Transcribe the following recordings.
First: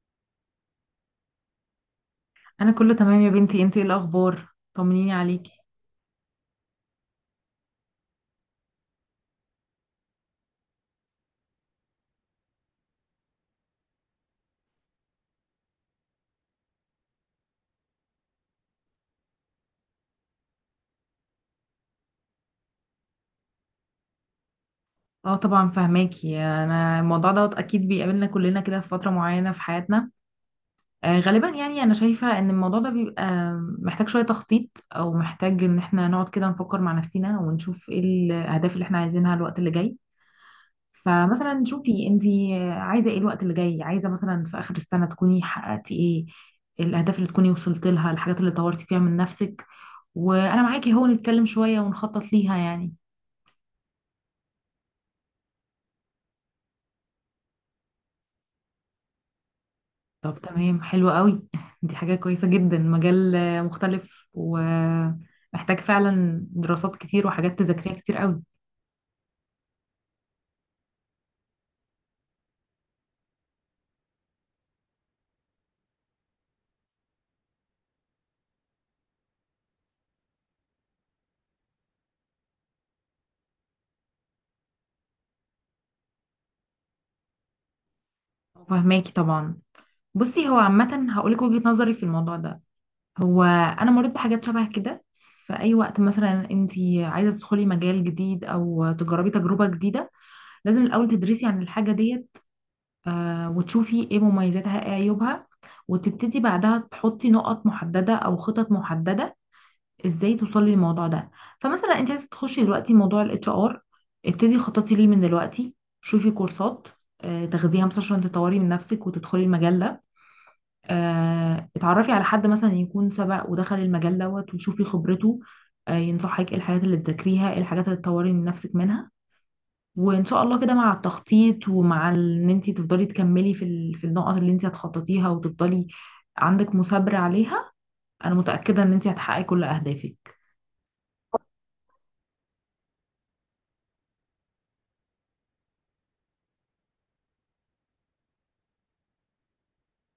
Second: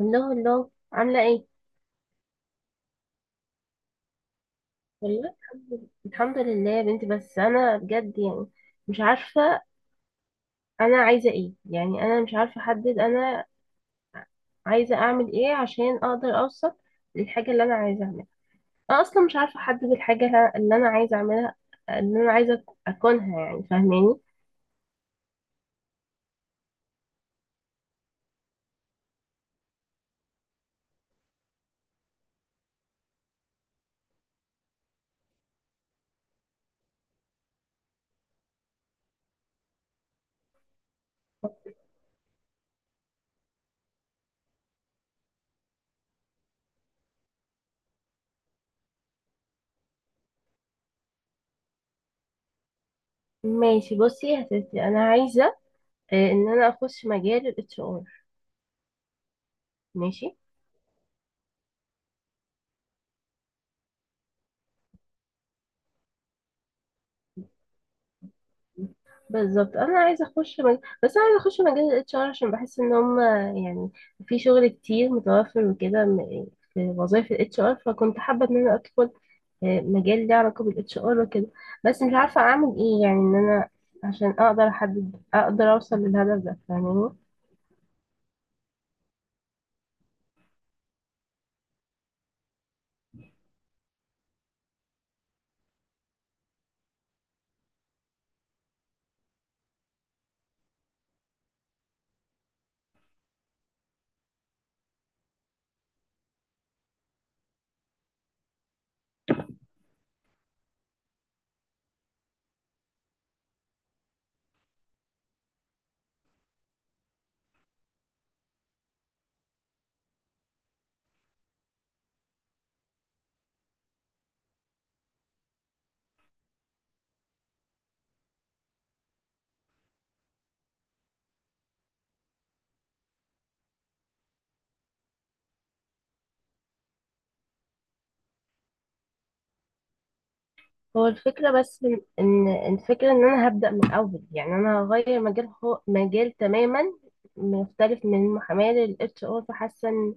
الله الله عاملة ايه؟ انا كله تمام يا بنتي، انتي ايه الاخبار؟ طمنيني والله عليكي. الحمد لله يا بنتي، بس انا بجد، يعني مش عارفة. انا عايزة ايه يعني؟ انا مش عارفة احدد، انا عايزة اعمل ايه عشان اقدر اوصل للحاجة اللي انا عايزة اعملها. انا اصلا مش عارفة احدد الحاجة اللي انا عايزة اعملها، اللي انا عايزة اكونها، يعني فاهماني؟ اه طبعا فهماكي، انا الموضوع دوت اكيد بيقابلنا كلنا كده في فتره معينه في حياتنا. غالبا يعني انا شايفه ان الموضوع ده بيبقى محتاج شويه تخطيط، او محتاج ان احنا نقعد كده نفكر مع نفسنا ونشوف ايه الاهداف اللي احنا عايزينها الوقت اللي جاي. فمثلا شوفي، انتي عايزه ايه الوقت اللي جاي؟ عايزه مثلا في اخر السنه تكوني حققتي ايه الاهداف؟ اللي تكوني وصلت لها، الحاجات اللي طورتي فيها من نفسك. وانا معاكي اهو، نتكلم شويه ونخطط ليها يعني. ماشي، بصي يا ستي، انا عايزة، ان انا اخش مجال الاتش ار. ماشي. طب تمام، حلو قوي. دي حاجة كويسة جدا. مجال مختلف، ومحتاج فعلا دراسات كتير وحاجات تذاكريها كتير قوي. بالظبط، انا عايزه بس انا عايزه اخش مجال الاتش ار، عشان بحس ان هم يعني في شغل كتير متوفر وكده، في وظايف الاتش ار، فكنت حابه ان انا ادخل مجال ليه علاقه بالاتش ار وكده. بس مش عارفه اعمل ايه، يعني ان انا عشان اقدر احدد، اقدر اوصل للهدف ده، فاهماني؟ فهماكي طبعا. بصي، هو عامة هقولك وجهة نظري في الموضوع ده. هو أنا مريت بحاجات شبه كده. في أي وقت مثلا انتي عايزة تدخلي مجال جديد أو تجربي تجربة جديدة، لازم الأول تدرسي عن الحاجة ديت، وتشوفي ايه مميزاتها ايه عيوبها، وتبتدي بعدها تحطي نقط محددة أو خطط محددة ازاي توصلي للموضوع ده. فمثلا انت عايزه تخشي دلوقتي موضوع الاتش ار، ابتدي خططي ليه من دلوقتي. شوفي كورسات تاخديها مثلا عشان تطوري من نفسك وتدخلي المجال ده. اتعرفي على حد مثلا يكون سبق ودخل المجال دوت وشوفي خبرته، ينصحك ايه الحاجات اللي تذاكريها ايه الحاجات اللي تطوري من نفسك منها. وان شاء الله كده مع التخطيط، ومع ان انت تفضلي تكملي في في النقط اللي انت هتخططيها، وتفضلي عندك مثابرة عليها، انا متأكدة ان انت هتحققي كل اهدافك. هو الفكره بس، ان الفكره ان انا هبدا من الاول، يعني انا هغير مجال، هو مجال تماما مختلف من المحاماه للاتش ار، فحاسه.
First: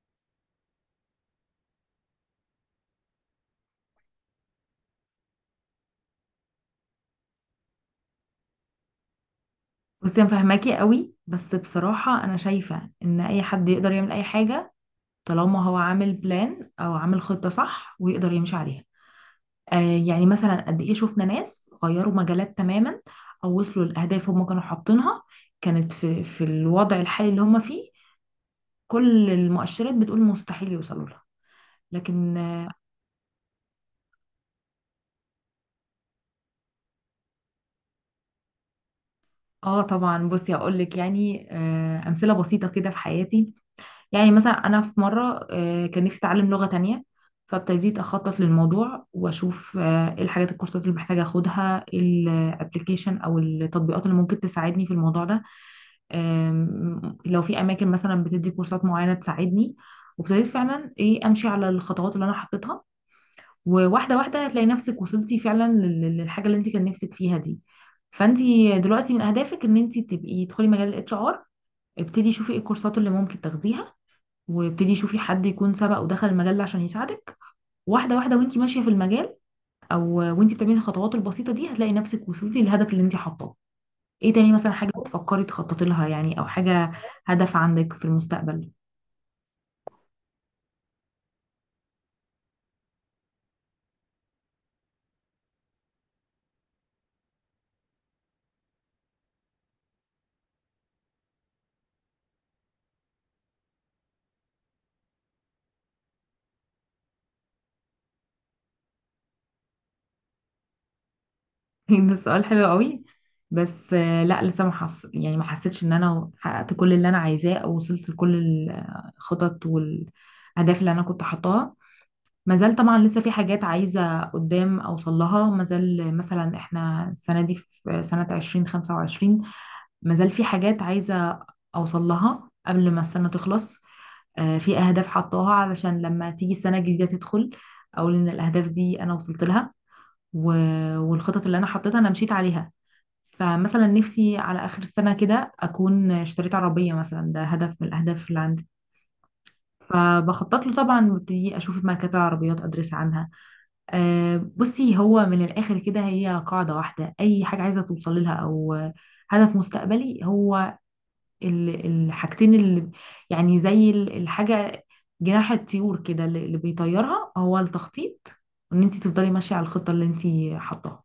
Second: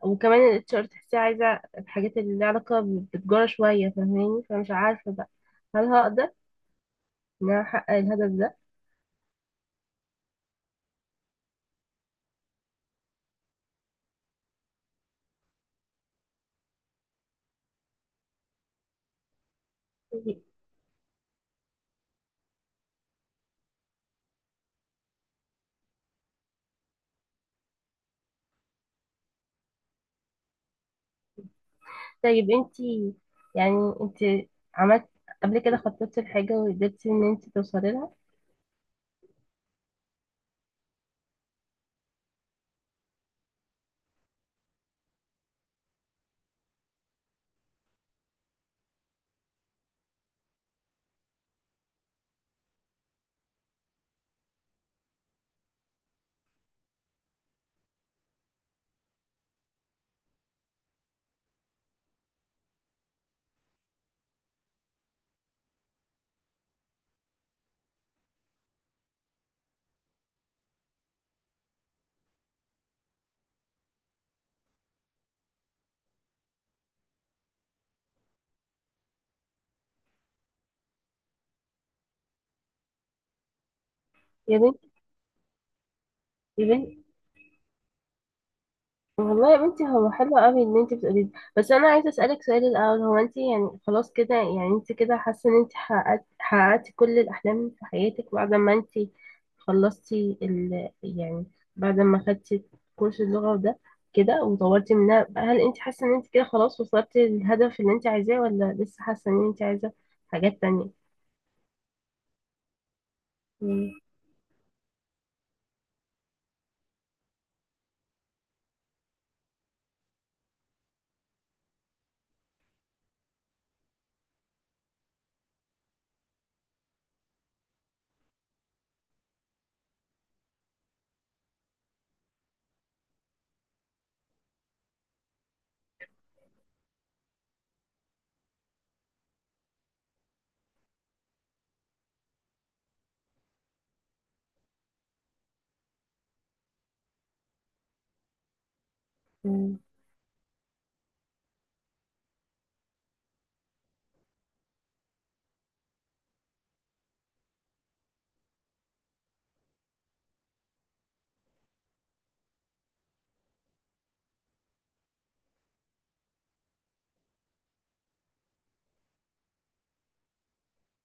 وكمان الاتش ار تحسيه عايزة الحاجات اللي لها علاقة بالتجارة شوية، فاهماني؟ فمش عارفة بقى، هل هقدر ان انا احقق الهدف ده. بصي انا فاهماكي قوي، بس بصراحة انا شايفة ان اي حد يقدر يعمل اي حاجة طالما هو عامل بلان او عامل خطة صح ويقدر يمشي عليها. آه يعني مثلا قد ايه شفنا ناس غيروا مجالات تماما، او وصلوا لاهداف هم كانوا حاطينها كانت في الوضع الحالي اللي هم فيه كل المؤشرات بتقول مستحيل يوصلوا لها، لكن طيب انتي، يعني انتي عملت قبل كده، خططتي لحاجة وقدرتي ان انتي توصلي لها؟ آه طبعا. بصي هقول لك يعني، امثلة بسيطة كده في حياتي. يعني مثلا انا في مره كان نفسي اتعلم لغه تانية، فابتديت اخطط للموضوع واشوف ايه الحاجات الكورسات اللي محتاجه اخدها، الابلكيشن او التطبيقات اللي ممكن تساعدني في الموضوع ده، لو في اماكن مثلا بتدي كورسات معينه تساعدني. وابتديت فعلا ايه امشي على الخطوات اللي انا حطيتها، وواحده واحده هتلاقي نفسك وصلتي فعلا للحاجه اللي انت كان نفسك فيها دي. فانت دلوقتي من اهدافك ان انت تبقي تدخلي مجال الاتش ار. ابتدي شوفي ايه الكورسات اللي ممكن تاخديها، وابتدي شوفي حد يكون سبق ودخل المجال ده عشان يساعدك. واحده واحده وانت ماشيه في المجال. او وانت بتعملي الخطوات البسيطه دي هتلاقي نفسك وصلتي للهدف اللي انت حاطاه. ايه تاني يا مثلا بنتي، حاجه بتفكري تخططي لها يعني، او يا حاجه، بنتي، هدف عندك في المستقبل؟ والله يا بنتي هو حلو قوي ان انت بتقولي ده، بس انا عايزه اسالك سؤال الاول. هو انت، يعني خلاص كده، يعني انت كده حاسه ان انت حققتي كل الاحلام في حياتك، بعد ما انت خلصتي يعني بعد ما خدتي كورس اللغه ده كده وطورتي منها، هل انت حاسه ان انت كده خلاص وصلتي للهدف اللي انت عايزاه، ولا لسه حاسه ان انت عايزه حاجات تانية؟ ده سؤال حلو قوي. مم. بس لا، لسه ما حس... يعني ما حسيتش ان انا حققت كل اللي انا عايزاه او وصلت لكل الخطط والاهداف اللي انا كنت حاطاها. ما زال طبعا لسه في حاجات عايزة قدام أوصل لها. ما زال مثلا احنا السنة دي في سنة 2025، ما زال في حاجات عايزة أوصل لها قبل ما السنة تخلص. في أهداف حطاها علشان لما تيجي السنة الجديدة تدخل، أقول إن الأهداف دي أنا وصلت لها، والخطط اللي أنا حطيتها أنا مشيت عليها. فمثلا نفسي على آخر السنة كده أكون اشتريت عربية مثلا، ده هدف من الأهداف اللي عندي، مم. فبخطط له طبعا وابتدي أشوف ماركات العربيات أدرس عنها. بصي هو من الآخر كده، هي قاعدة واحدة، أي حاجة عايزة توصل لها أو هدف مستقبلي، هو الحاجتين اللي، يعني زي الحاجة جناح الطيور كده، اللي بيطيرها هو التخطيط، وإن أنت تفضلي ماشية على الخطة اللي أنت حطاها.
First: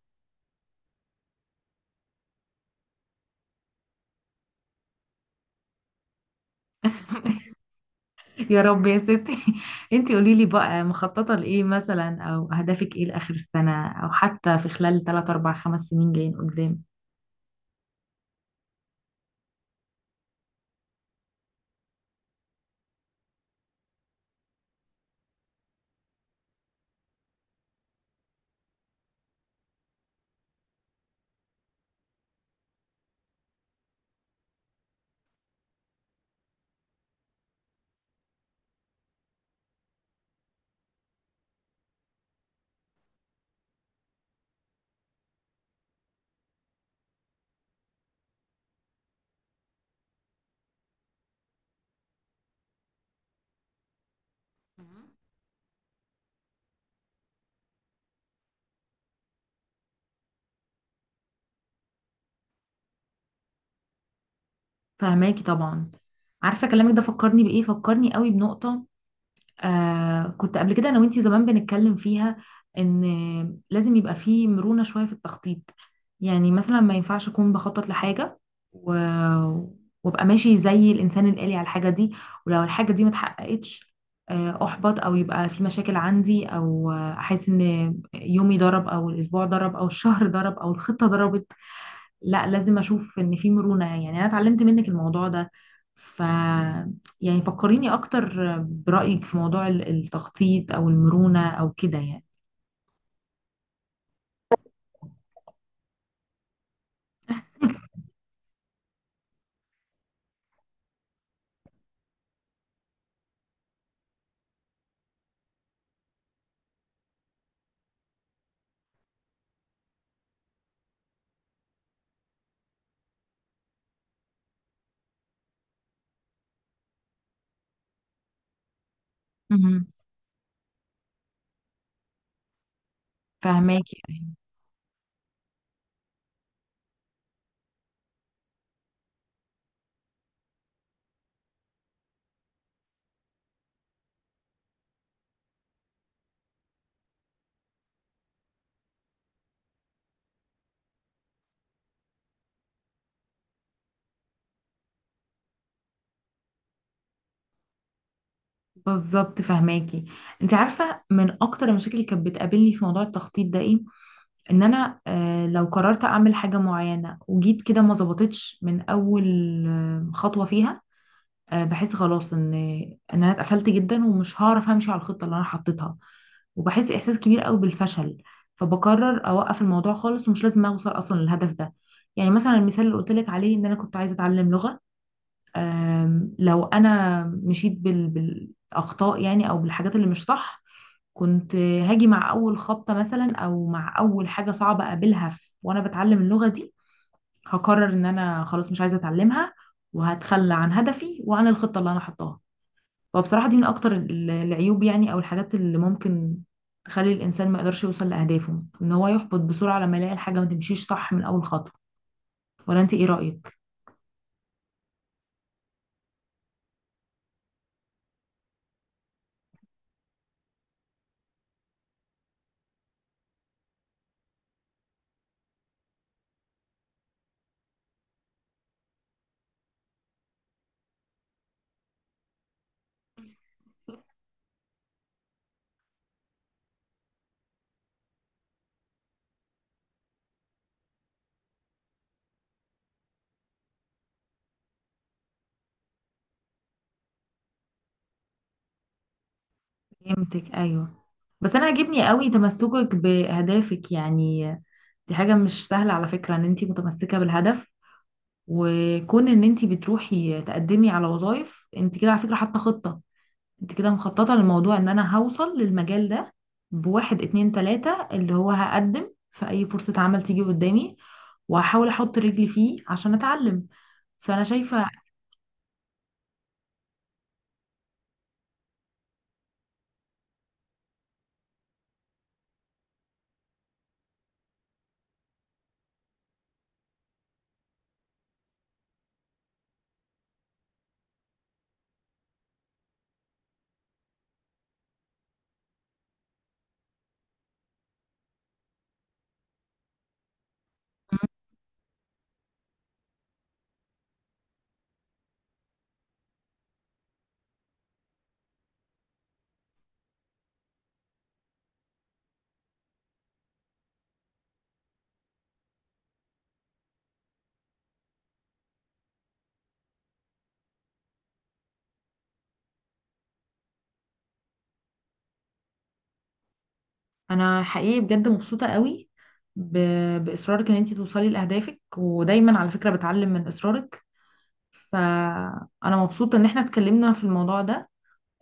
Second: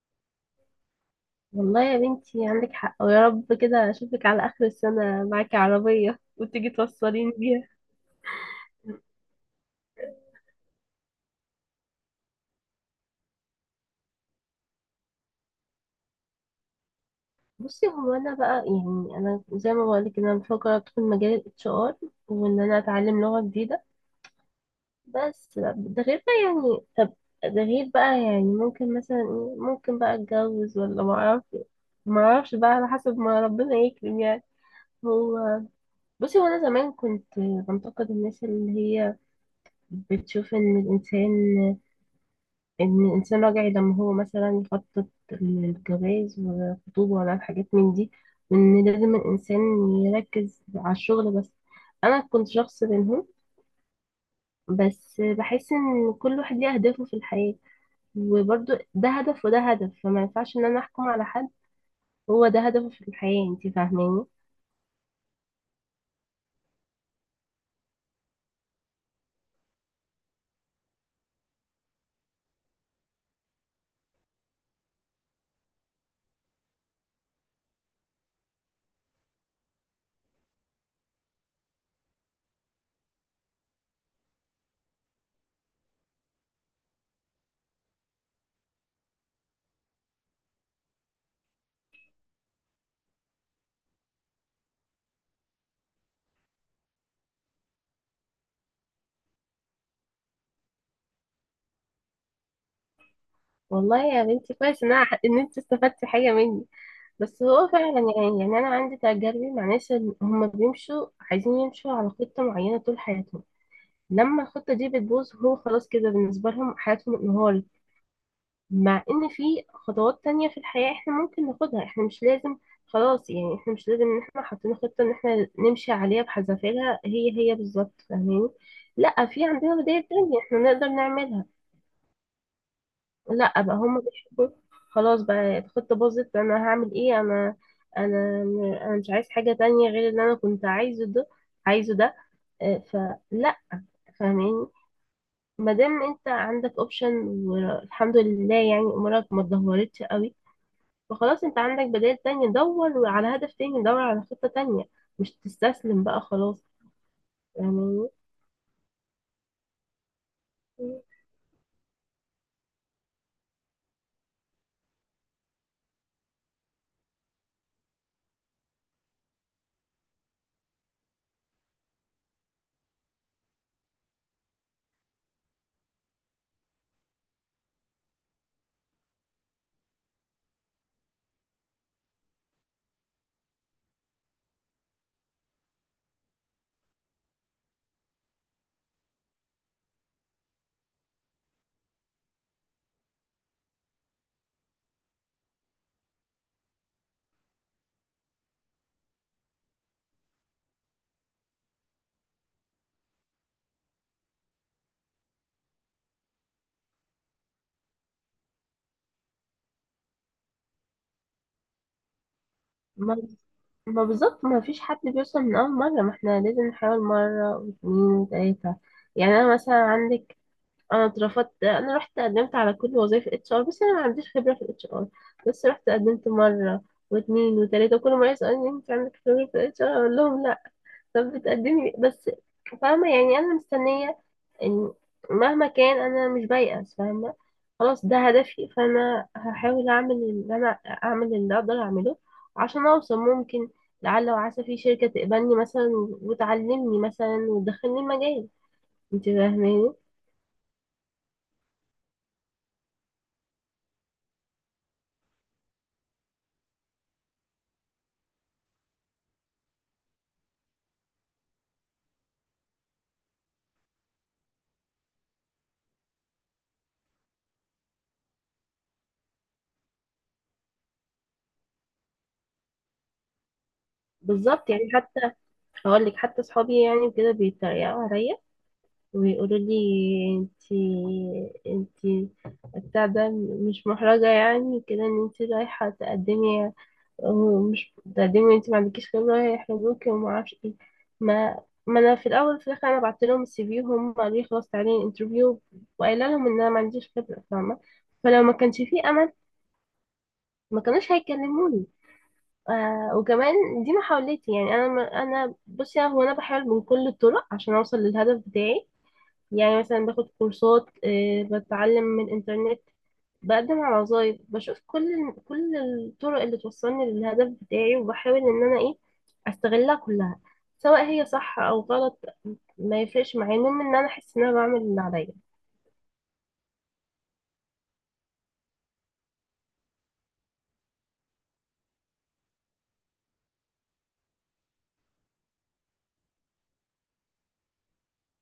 والله يا بنتي عندك حق، ويا رب كده اشوفك على اخر السنه معاكي عربيه وتيجي توصليني بيها. يا رب يا ستي. أنت قولي لي بقى، مخططة لإيه مثلا، أو هدفك إيه لآخر السنة، أو حتى في خلال 3 4 5 سنين جايين قدام؟ بصي، هو انا بقى، يعني انا زي ما بقولك ان انا بفكر ادخل مجال الاتش ار، وان انا اتعلم لغه جديده. بس ده غير بقى، يعني طب، ده غير بقى يعني ممكن مثلا ممكن بقى اتجوز ولا ما اعرف، ما اعرفش بقى، على حسب ما ربنا يكرم يعني. هو، بصي، هو انا زمان كنت بنتقد الناس اللي هي بتشوف ان الانسان، راجعي لما هو مثلا يخطط للجواز والخطوبه، ولا الحاجات من دي، وان لازم الانسان يركز على الشغل بس. انا كنت شخص منهم، بس بحس ان كل واحد ليه اهدافه في الحياه، وبرضه ده هدف وده هدف، فما ينفعش ان انا احكم على حد هو ده هدفه في الحياه، انت فاهماني؟ فهماكي طبعا. عارفه كلامك ده فكرني بايه؟ فكرني قوي بنقطه آه كنت قبل كده انا وانتي زمان بنتكلم فيها، ان لازم يبقى فيه مرونه شويه في التخطيط. يعني مثلا ما ينفعش اكون بخطط لحاجه و... وابقى ماشي زي الانسان الآلي على الحاجه دي، ولو الحاجه دي ما اتحققتش احبط، او يبقى في مشاكل عندي، او احس ان يومي ضرب او الاسبوع ضرب او الشهر ضرب او الخطه ضربت. لا، لازم اشوف ان في مرونة. يعني انا اتعلمت منك الموضوع ده. ف يعني فكريني اكتر برأيك في موضوع التخطيط او المرونة او كده يعني. والله يا بنتي كويس ان انت استفدتي حاجه مني. بس هو فعلا، يعني يعني انا عندي تجاربي مع ناس، هم بيمشوا، عايزين يمشوا على خطه معينه طول حياتهم، لما الخطة دي بتبوظ هو خلاص كده بالنسبة لهم حياتهم انهار. مع ان في خطوات تانية في الحياة احنا ممكن ناخدها، احنا مش لازم خلاص، يعني احنا مش لازم ان احنا حاطين خطة ان احنا نمشي عليها بحذافيرها هي هي بالظبط، فاهمين؟ لا، في عندنا مهم. بداية تانية احنا نقدر نعملها. لا بقى، هم فهماكي. بيحبوا خلاص بقى الخطة باظت انا هعمل ايه، انا انا مش عايز حاجة تانية غير اللي انا كنت عايزه ده، عايزه ده. اه، فلا، فاهمين؟ ما دام انت عندك اوبشن، والحمد لله يعني امورك ما اتدهورتش قوي، فخلاص انت عندك بدائل تانية، دور على هدف تاني، دور على خطة تانية، مش تستسلم بقى خلاص يعني. بالظبط فهماكي. انت عارفه من اكتر المشاكل اللي كانت بتقابلني في موضوع التخطيط ده ايه؟ ان انا لو قررت اعمل حاجه معينه وجيت كده ما ظبطتش من اول خطوه فيها، بحس خلاص ان انا اتقفلت جدا ومش هعرف امشي على الخطه اللي انا حطيتها، وبحس احساس كبير قوي بالفشل، فبقرر اوقف الموضوع خالص ومش لازم اوصل اصلا للهدف ده. يعني مثلا المثال اللي قلت لك عليه ان انا كنت عايزه اتعلم لغه، لو انا مشيت بالاخطاء يعني او بالحاجات اللي مش صح، كنت هاجي مع اول خبطه مثلا او مع اول حاجه صعبه اقابلها وانا بتعلم اللغه دي، هقرر ان انا خلاص مش عايزه اتعلمها، وهتخلى عن هدفي وعن الخطه اللي انا حطاها. فبصراحة دي من أكتر العيوب يعني، أو الحاجات اللي ممكن تخلي الإنسان ما يقدرش يوصل لأهدافه، إن هو يحبط بسرعة لما يلاقي الحاجة ما تمشيش صح من أول خطوة. ولا أنت إيه ما رأيك؟ ما بالظبط، ما فيش حد بيوصل من أول مرة، ما احنا لازم نحاول مرة واتنين وتلاتة. يعني أنا مثلا عندك، أنا اترفضت، أنا رحت قدمت على كل وظائف اتش ار، بس أنا ما عنديش خبرة في الاتش ار. بس رحت قدمت مرة واتنين وتلاتة، وكل مرة يسألني أنت عندك خبرة في الاتش ار، أقول لهم لا. طب بتقدمي بس؟ فاهمة؟ يعني أنا مستنية إن، مهما كان، أنا مش بيأس، فاهمة؟ خلاص ده هدفي، فأنا هحاول أعمل اللي أنا، أعمل اللي أقدر أعمله، عشان أوصل. ممكن لعل وعسى في شركة تقبلني مثلا وتعلمني مثلا وتدخلني المجال، انت فاهماني؟ فهمتك أيوه. بس أنا عاجبني قوي تمسكك بأهدافك يعني. دي حاجة مش سهلة على فكرة، إن أنت متمسكة بالهدف، وكون إن أنت بتروحي تقدمي على وظائف، أنت كده على فكرة حاطة خطة، انت كده مخططة للموضوع ان انا هوصل للمجال ده بواحد اتنين تلاتة، اللي هو هقدم في اي فرصة عمل تيجي قدامي وهحاول احط رجلي فيه عشان اتعلم. فانا بالظبط. شايفة. يعني حتى، هقول لك حتى صحابي يعني كده بيتريقوا عليا ويقولوا لي: انتي انتي بتاع ده، مش محرجة يعني كده ان انتي رايحة تقدمي، ومش تقدمي وانتي ما عندكيش خبرة، هيحرجوكي وما اعرفش ايه. ما ما انا في الاول في الاخر انا بعت لهم السي في، وهم قالوا لي خلاص تعالي انترفيو، وقايله لهم ان انا ما عنديش خبرة، فاهمة؟ فلو ما كانش في امل ما كانوش هيكلموني. وكمان دي محاولتي، يعني انا بصي، هو انا بحاول من كل الطرق عشان اوصل للهدف بتاعي. يعني مثلا باخد كورسات، بتعلم من الإنترنت، بقدم على وظايف، بشوف كل الطرق اللي توصلني للهدف بتاعي، وبحاول إن أنا أستغلها كلها، سواء هي صح أو غلط، ما يفرقش معايا، المهم إن أنا أحس إن أنا بعمل اللي عليا. انا حقيقي بجد مبسوطة قوي ب... باصرارك ان انت توصلي لاهدافك، ودايما على فكرة بتعلم من اصرارك. فانا مبسوطة ان احنا اتكلمنا في الموضوع ده.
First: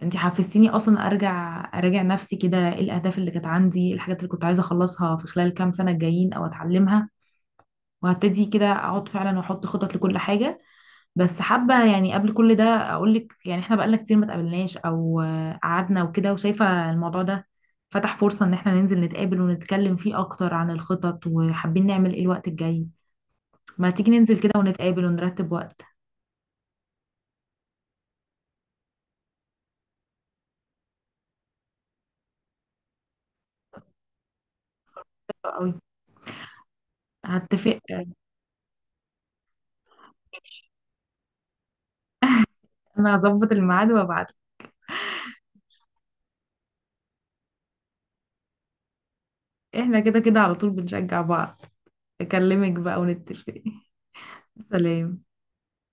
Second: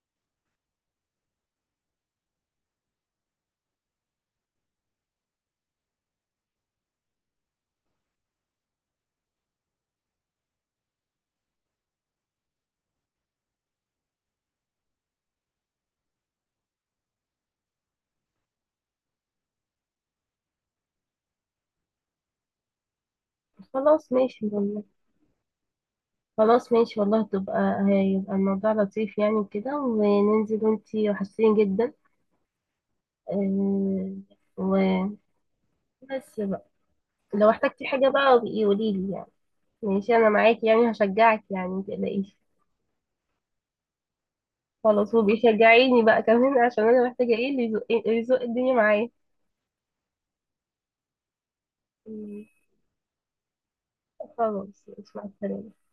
انت حفزتيني اصلا ارجع اراجع نفسي كده ايه الاهداف اللي كانت عندي، الحاجات اللي كنت عايزة اخلصها في خلال كام سنة الجايين او اتعلمها، وهبتدي كده اقعد فعلا واحط خطط لكل حاجه. بس حابه يعني قبل كل ده اقول لك يعني احنا بقالنا كتير ما اتقابلناش، او قعدنا وكده، وشايفه الموضوع ده فتح فرصه ان احنا ننزل نتقابل ونتكلم فيه اكتر عن الخطط، وحابين نعمل ايه الوقت الجاي. ما تيجي خلاص، ننزل ماشي كده والله. ونتقابل ونرتب وقت. خلاص ماشي والله، تبقى هيبقى الموضوع لطيف يعني وكده، وننزل، وانتي وحشتيني جدا، آه، وبس حلو قوي. بقى. لو هتفق احتجتي حاجة بقى، قوليلي يعني، ماشي، انا ماشي. معاكي يعني، هشجعك يعني، متقلقيش. انا هظبط الميعاد وابعت. خلاص، وبيشجعيني بقى كمان، عشان انا محتاجه ايه اللي يزق، اللي يزق الدنيا معايا. احنا كده كده على طول بنشجع بعض. مم. اكلمك بقى ونتفق. خلاص ماشي، سلام. مع السلامه.